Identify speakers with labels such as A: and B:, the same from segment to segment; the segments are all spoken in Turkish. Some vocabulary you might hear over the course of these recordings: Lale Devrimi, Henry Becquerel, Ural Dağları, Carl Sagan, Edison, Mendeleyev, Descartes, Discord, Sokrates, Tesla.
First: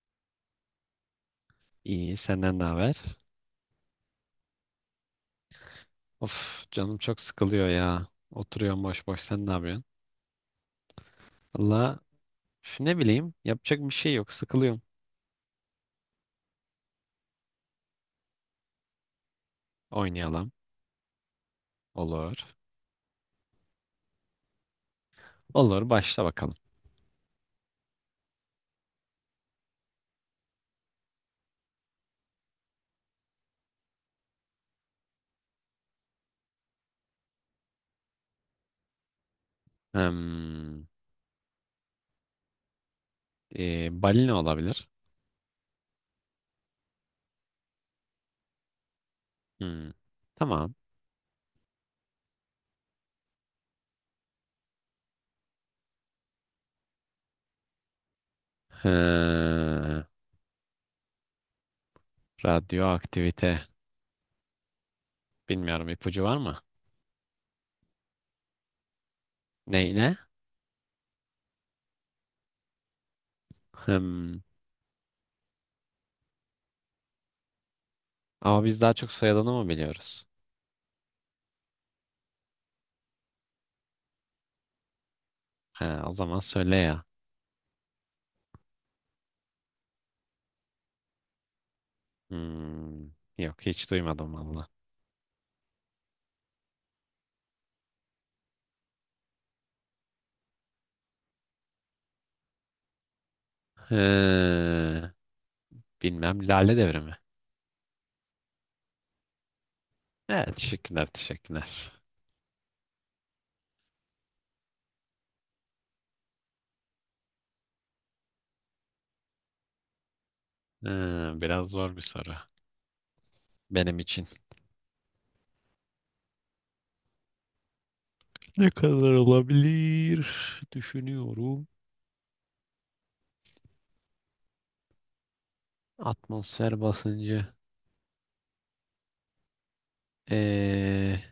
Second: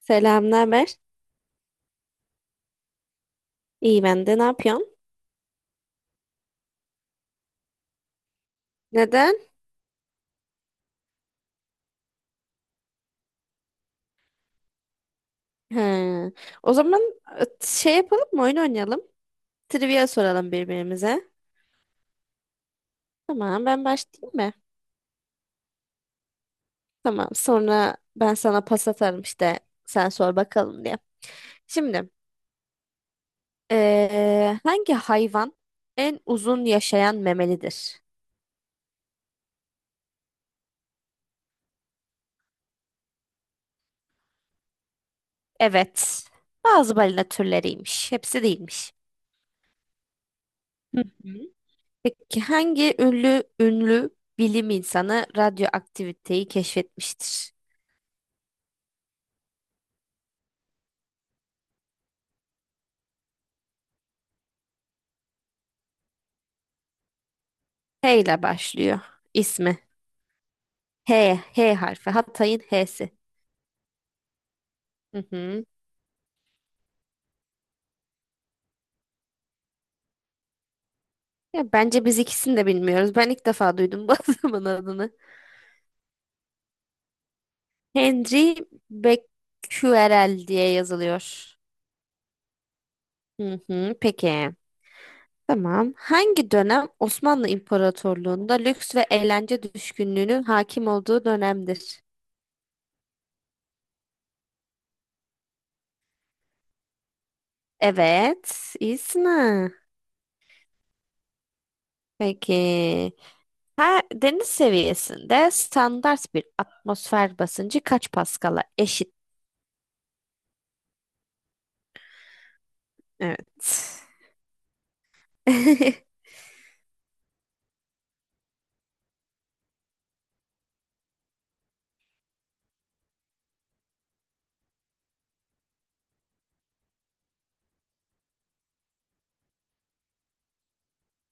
A: Selam, ne haber?
B: İyi, senden ne haber?
A: İyi ben de. Ne yapıyorsun?
B: Of, canım çok sıkılıyor ya. Oturuyorum boş boş.
A: Neden?
B: Sen ne yapıyorsun? Valla ne bileyim, yapacak bir şey yok. Sıkılıyorum.
A: He. O zaman şey yapalım mı? Oyun oynayalım. Trivia
B: Oynayalım.
A: soralım birbirimize.
B: Olur.
A: Tamam, ben başlayayım mı?
B: Olur, başla bakalım.
A: Tamam, sonra ben sana pas atarım işte. Sen sor bakalım diye. Şimdi, hangi hayvan en uzun yaşayan memelidir?
B: Hmm, balina olabilir.
A: Evet, bazı balina türleriymiş. Hepsi değilmiş.
B: Hmm, tamam.
A: Hı hı. Peki hangi ünlü bilim insanı radyoaktiviteyi keşfetmiştir?
B: Ee, radyoaktivite. Bilmiyorum, ipucu var mı?
A: H ile başlıyor ismi.
B: Ne ne?
A: H, H harfi. Hatay'ın H'si.
B: Hmm,
A: Hı hı.
B: ama biz daha çok soyadını mı biliyoruz?
A: Ya bence biz ikisini de bilmiyoruz. Ben ilk defa duydum bu adamın adını.
B: Ha, o zaman söyle ya.
A: Henry Becquerel diye yazılıyor.
B: Hmm,
A: Hı
B: yok, hiç
A: hı.
B: duymadım
A: Peki.
B: valla.
A: Tamam. Hangi dönem Osmanlı İmparatorluğu'nda lüks ve eğlence düşkünlüğünün hakim olduğu dönemdir?
B: He. Bilmem, Lale Devrimi.
A: Evet. İyisin.
B: Evet, teşekkürler, teşekkürler.
A: Peki. Her deniz seviyesinde standart bir atmosfer basıncı kaç paskala eşit?
B: Ha, biraz zor bir soru. Benim
A: Evet.
B: için. Ne kadar olabilir? Düşünüyorum. Atmosfer basıncı. Ee,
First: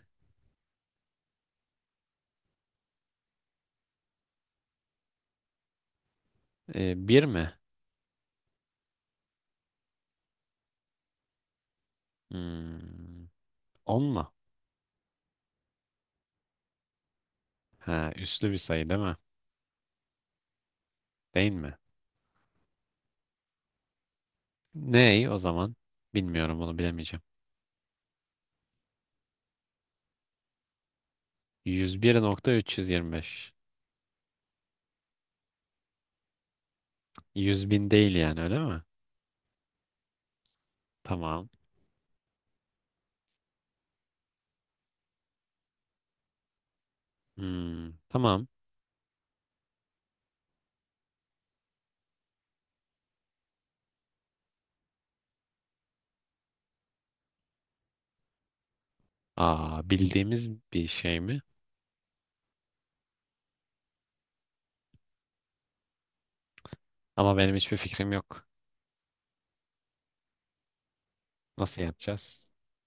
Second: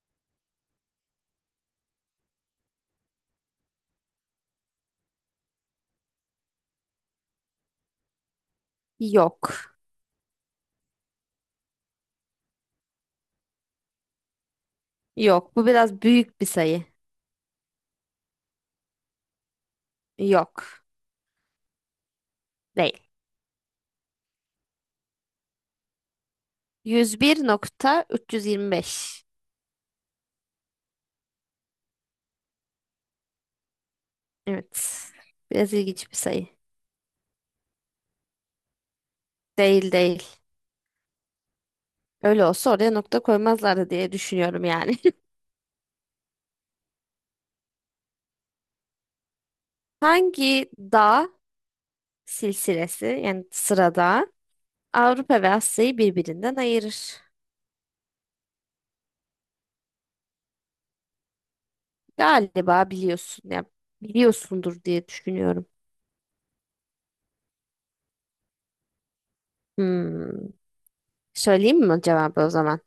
B: bir mi?
A: Yok.
B: Hmm, on mu?
A: Yok. Bu biraz büyük bir sayı.
B: Ha, üslü bir sayı değil mi?
A: Yok.
B: Değil mi?
A: Değil.
B: Ney o zaman? Bilmiyorum, onu
A: Yüz yüz
B: bilemeyeceğim.
A: bir nokta üç yüz yirmi beş.
B: 101.325.
A: Evet. Biraz ilginç bir sayı.
B: 100 bin değil yani, öyle mi?
A: Değil değil.
B: Tamam.
A: Öyle olsa oraya nokta koymazlardı diye düşünüyorum yani.
B: Hmm, tamam.
A: Hangi dağ silsilesi yani sırada Avrupa ve Asya'yı birbirinden ayırır?
B: Aa, bildiğimiz bir şey mi?
A: Galiba biliyorsun ya, biliyorsundur diye düşünüyorum.
B: Ama benim hiçbir fikrim yok.
A: Hmm.
B: Nasıl
A: Söyleyeyim mi cevabı
B: yapacağız?
A: o zaman?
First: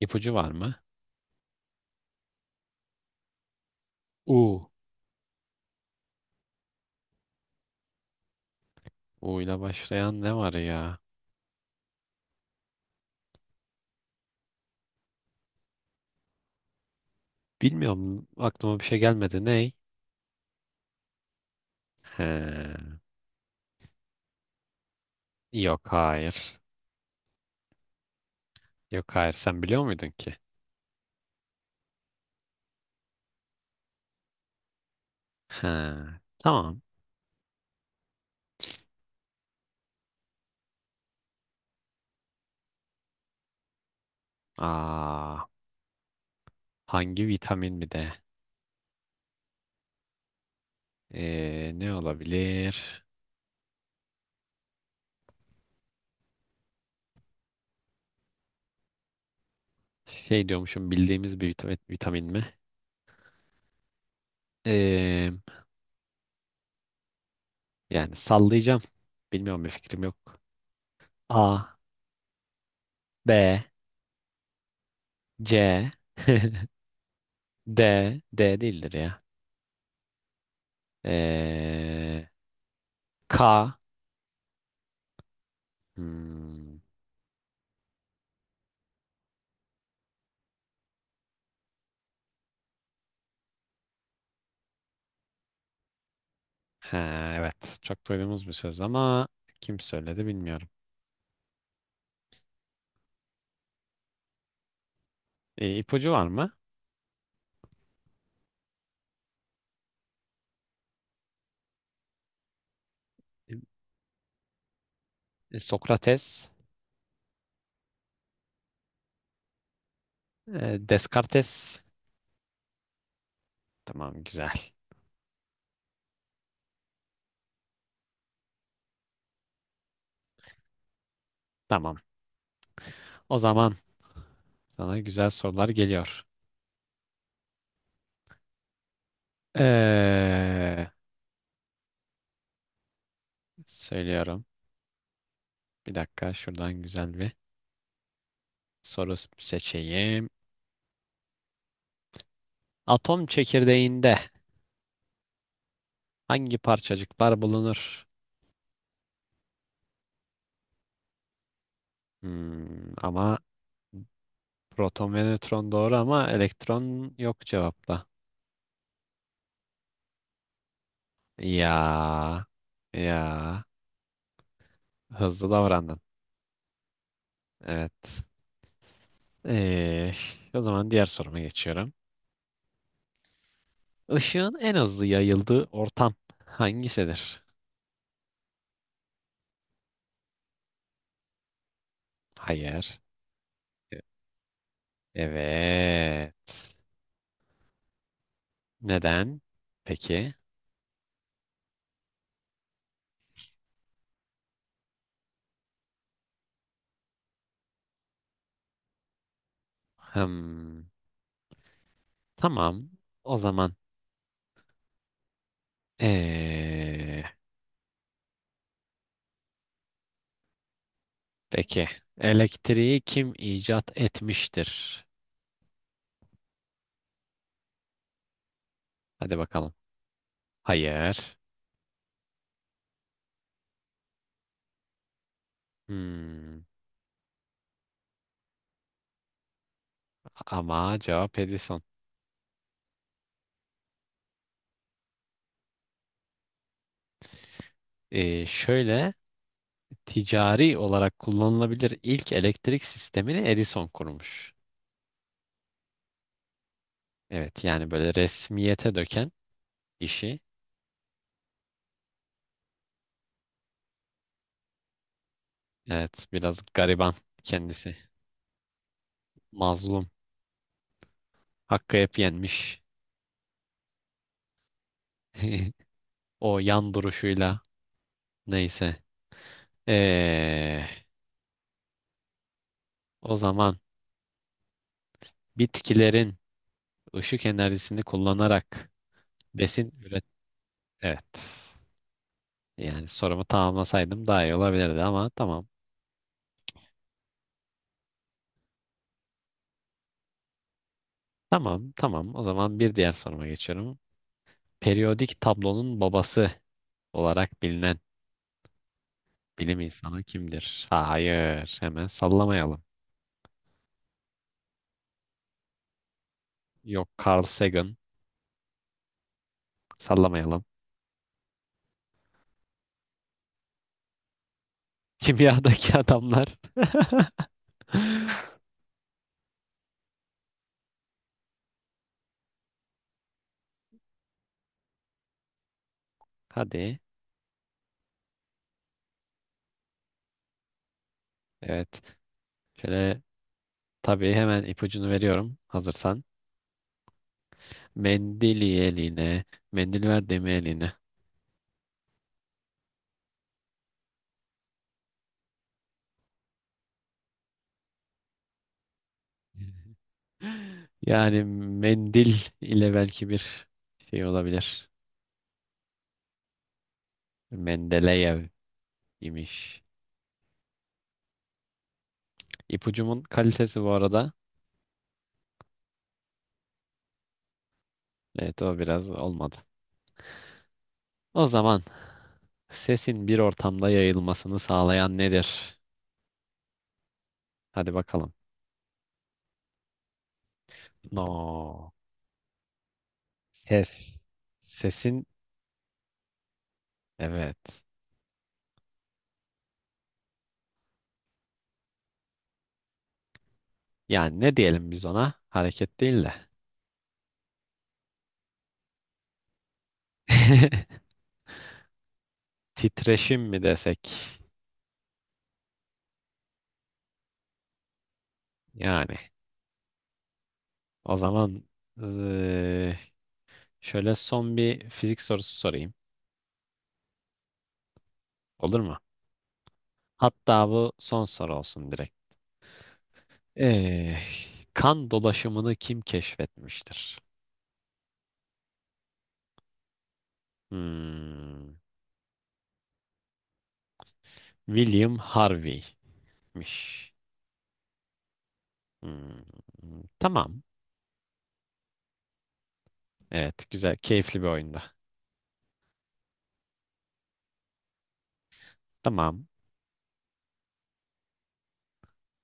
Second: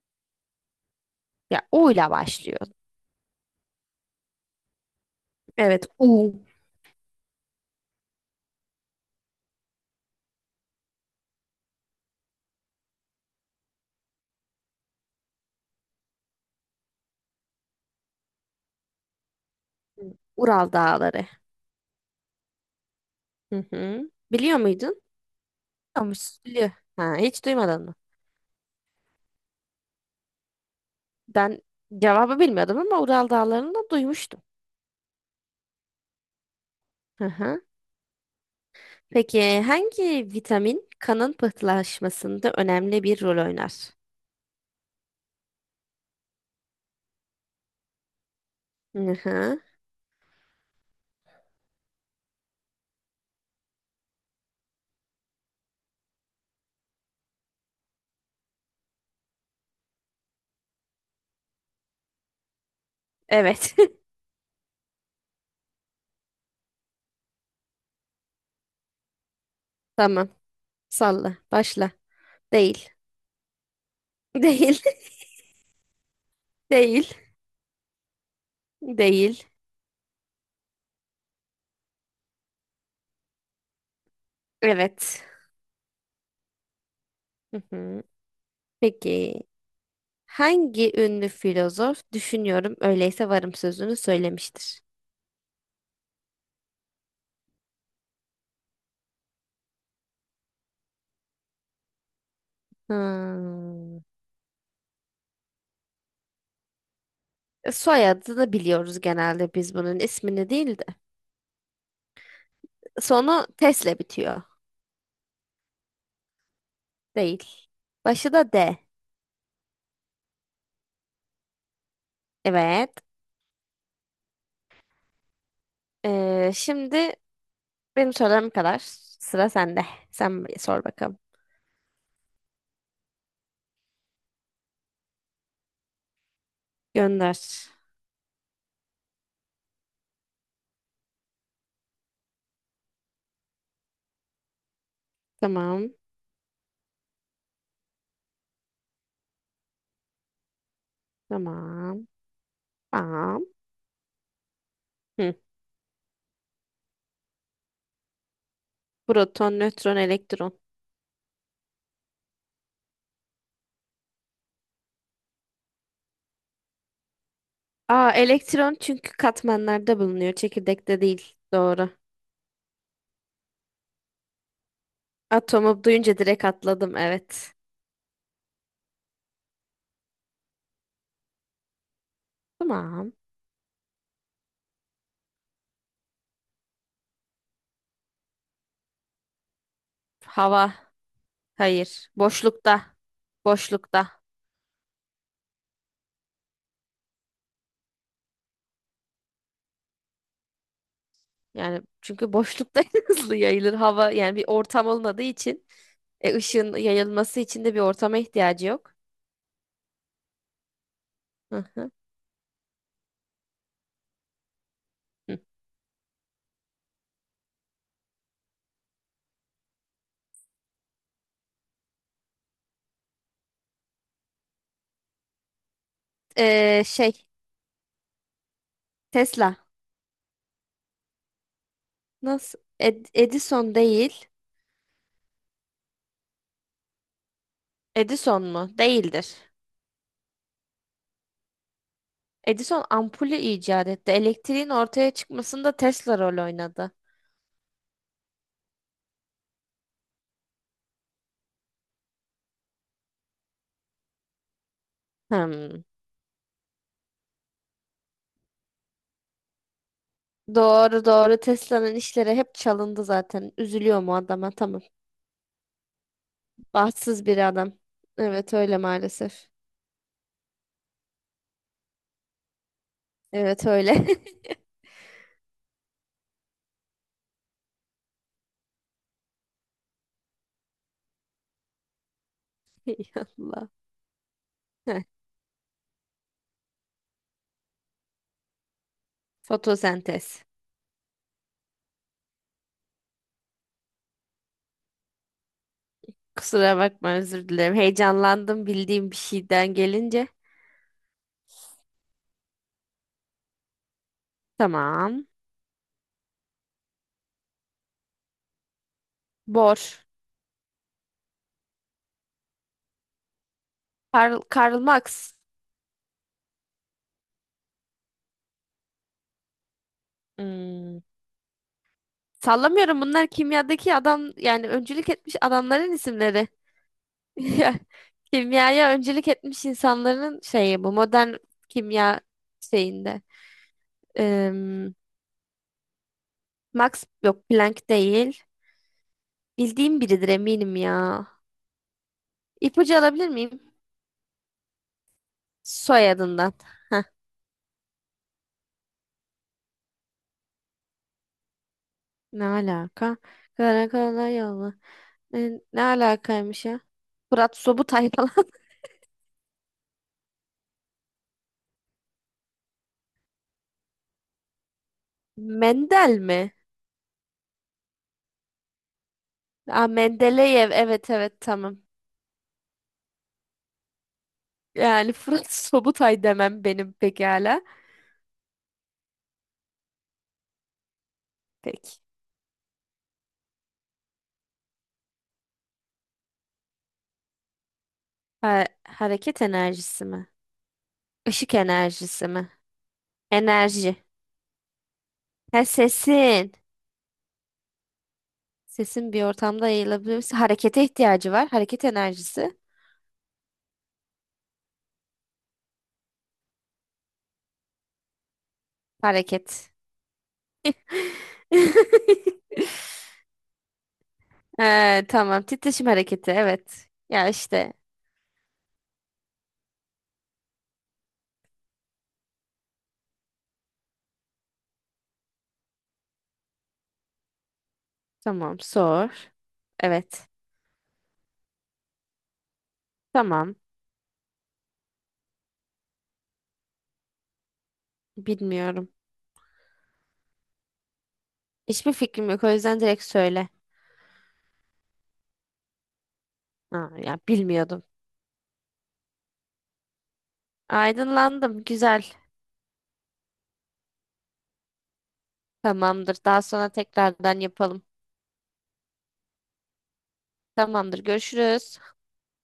B: İpucu var mı?
A: Ya O ile başlıyor.
B: U.
A: Evet, U.
B: U ile başlayan ne var ya? Bilmiyorum. Aklıma bir şey gelmedi. Ney?
A: Ural Dağları.
B: He.
A: Hı hı. Biliyor muydun?
B: Yok,
A: Tamız.
B: hayır.
A: Biliyor. Ha, hiç duymadın mı?
B: Yok, hayır. Sen biliyor muydun ki?
A: Ben cevabı bilmiyordum ama Ural Dağları'nı da duymuştum.
B: He. Tamam.
A: Hı hı. Peki hangi vitamin kanın pıhtılaşmasında önemli bir rol oynar?
B: Aa, hangi vitamin bir de?
A: Hı hı.
B: Ne olabilir? Şey diyormuşum, bildiğimiz bir vitamin, vitamin mi?
A: Evet.
B: Ee, yani sallayacağım. Bilmiyorum, bir fikrim
A: Tamam.
B: yok.
A: Salla.
B: A,
A: Başla. Değil.
B: B,
A: Değil.
B: C.
A: Değil.
B: D. D değildir ya.
A: Değil.
B: Ee, K.
A: Evet.
B: Hmm.
A: Hı hı. Peki hangi ünlü filozof düşünüyorum öyleyse varım sözünü söylemiştir?
B: Ha, evet. Çok duyduğumuz bir söz ama kim söyledi bilmiyorum.
A: Hmm.
B: İpucu var mı?
A: Soyadını biliyoruz genelde biz bunun ismini değil de. Sonu tesle bitiyor.
B: E, Sokrates.
A: Değil. Başı da D.
B: E, Descartes.
A: Evet.
B: Tamam, güzel.
A: Şimdi benim sorularım kadar. Sıra sende. Sen bir sor bakalım.
B: Tamam. O zaman sana güzel sorular geliyor.
A: Gönder.
B: Ee, söylüyorum.
A: Tamam.
B: Bir dakika, şuradan güzel bir soru seçeyim.
A: Tamam.
B: Atom
A: Tamam.
B: çekirdeğinde
A: Hı.
B: hangi parçacıklar bulunur?
A: Proton, nötron, elektron.
B: Hmm, ama proton ve nötron doğru, ama elektron yok cevapta.
A: Aa, elektron çünkü katmanlarda bulunuyor. Çekirdekte değil. Doğru.
B: Ya ya, hızlı
A: Atomu
B: davrandın.
A: duyunca direkt atladım. Evet.
B: Evet. Ee, o zaman diğer soruma geçiyorum.
A: Tamam.
B: Işığın en hızlı yayıldığı ortam hangisidir?
A: Hava. Hayır. Boşlukta.
B: Hayır. E-
A: Boşlukta.
B: Evet. Neden? Peki.
A: Yani çünkü boşlukta hızlı yayılır hava. Yani bir ortam olmadığı için ışığın yayılması için de bir ortama ihtiyacı yok.
B: Hmm,
A: Hı hı.
B: tamam. O zaman
A: Hı.
B: ee, peki. Elektriği kim icat etmiştir?
A: Şey
B: Hadi
A: Tesla.
B: bakalım. Hayır.
A: Nasıl? Edison değil.
B: Hmm.
A: Edison mu? Değildir.
B: Ama cevap Edison.
A: Edison ampulü icat etti. Elektriğin ortaya çıkmasında Tesla rol oynadı.
B: Şöyle, ticari olarak kullanılabilir ilk elektrik sistemini Edison kurmuş.
A: Hmm.
B: Evet, yani böyle resmiyete döken işi.
A: Doğru doğru Tesla'nın işleri hep çalındı zaten. Üzülüyor mu adama? Tamam.
B: Evet, biraz gariban
A: Bahtsız bir adam.
B: kendisi.
A: Evet öyle maalesef.
B: Mazlum. Hakkı hep yenmiş.
A: Evet öyle.
B: O yan duruşuyla, neyse. Ee,
A: Ey
B: o
A: Allah.
B: zaman
A: Heh,
B: bitkilerin ışık enerjisini kullanarak besin üret...
A: fotosentez.
B: Evet. Yani sorumu tamamlasaydım daha iyi olabilirdi ama tamam.
A: Kusura bakma özür dilerim. Heyecanlandım bildiğim bir şeyden gelince.
B: Tamam, tamam. O zaman bir diğer soruma geçiyorum.
A: Tamam.
B: Periyodik tablonun babası olarak bilinen
A: Bor.
B: bilim insanı kimdir? Hayır, hemen sallamayalım.
A: Karl Marx.
B: Yok, Carl Sagan, sallamayalım.
A: Hmm. Sallamıyorum bunlar kimyadaki adam yani öncülük etmiş adamların
B: Kimyadaki
A: isimleri.
B: adamlar.
A: Ya, kimyaya öncülük etmiş insanların şeyi bu modern kimya şeyinde. Em,
B: Hadi,
A: Max yok Planck değil. Bildiğim biridir eminim ya.
B: evet.
A: İpucu
B: Şöyle,
A: alabilir miyim?
B: tabii hemen ipucunu veriyorum. Hazırsan.
A: Soyadından.
B: Mendili eline, mendil ver deme eline.
A: Ne alaka? Karakala yolu. Ne alakaymış ya? Fırat Sobutay falan.
B: Yani mendil ile belki bir şey olabilir.
A: Mendel mi?
B: Mendeleyev. İmiş.
A: Aa, Mendeleyev. Evet evet tamam.
B: İpucumun kalitesi bu arada.
A: Yani Fırat Sobutay demem benim pekala.
B: Evet, o biraz olmadı. O zaman
A: Peki.
B: sesin bir ortamda yayılmasını sağlayan nedir? Hadi bakalım.
A: Hareket enerjisi mi? Işık
B: No.
A: enerjisi mi? Enerji.
B: Ses. Sesin,
A: Ha, sesin.
B: evet.
A: Sesin bir ortamda yayılabilir. Harekete ihtiyacı var. Hareket enerjisi.
B: Yani ne diyelim biz ona? Hareket değil de.
A: Hareket.
B: Titreşim mi desek?
A: Tamam. Titreşim hareketi. Evet. Ya işte.
B: Yani, o zaman eee, şöyle son bir fizik sorusu sorayım.
A: Tamam.
B: Olur mu?
A: Sor. Evet.
B: Hatta bu son soru olsun direkt.
A: Tamam.
B: Eh, kan dolaşımını kim keşfetmiştir?
A: Bilmiyorum.
B: Hmm,
A: Hiçbir fikrim yok. O yüzden direkt söyle.
B: William Harvey'miş.
A: Ha, ya bilmiyordum.
B: Hmm, tamam.
A: Aydınlandım. Güzel.
B: Evet, güzel, keyifli bir oyunda.
A: Tamamdır. Daha sonra tekrardan yapalım.
B: Tamam.
A: Tamamdır. Görüşürüz.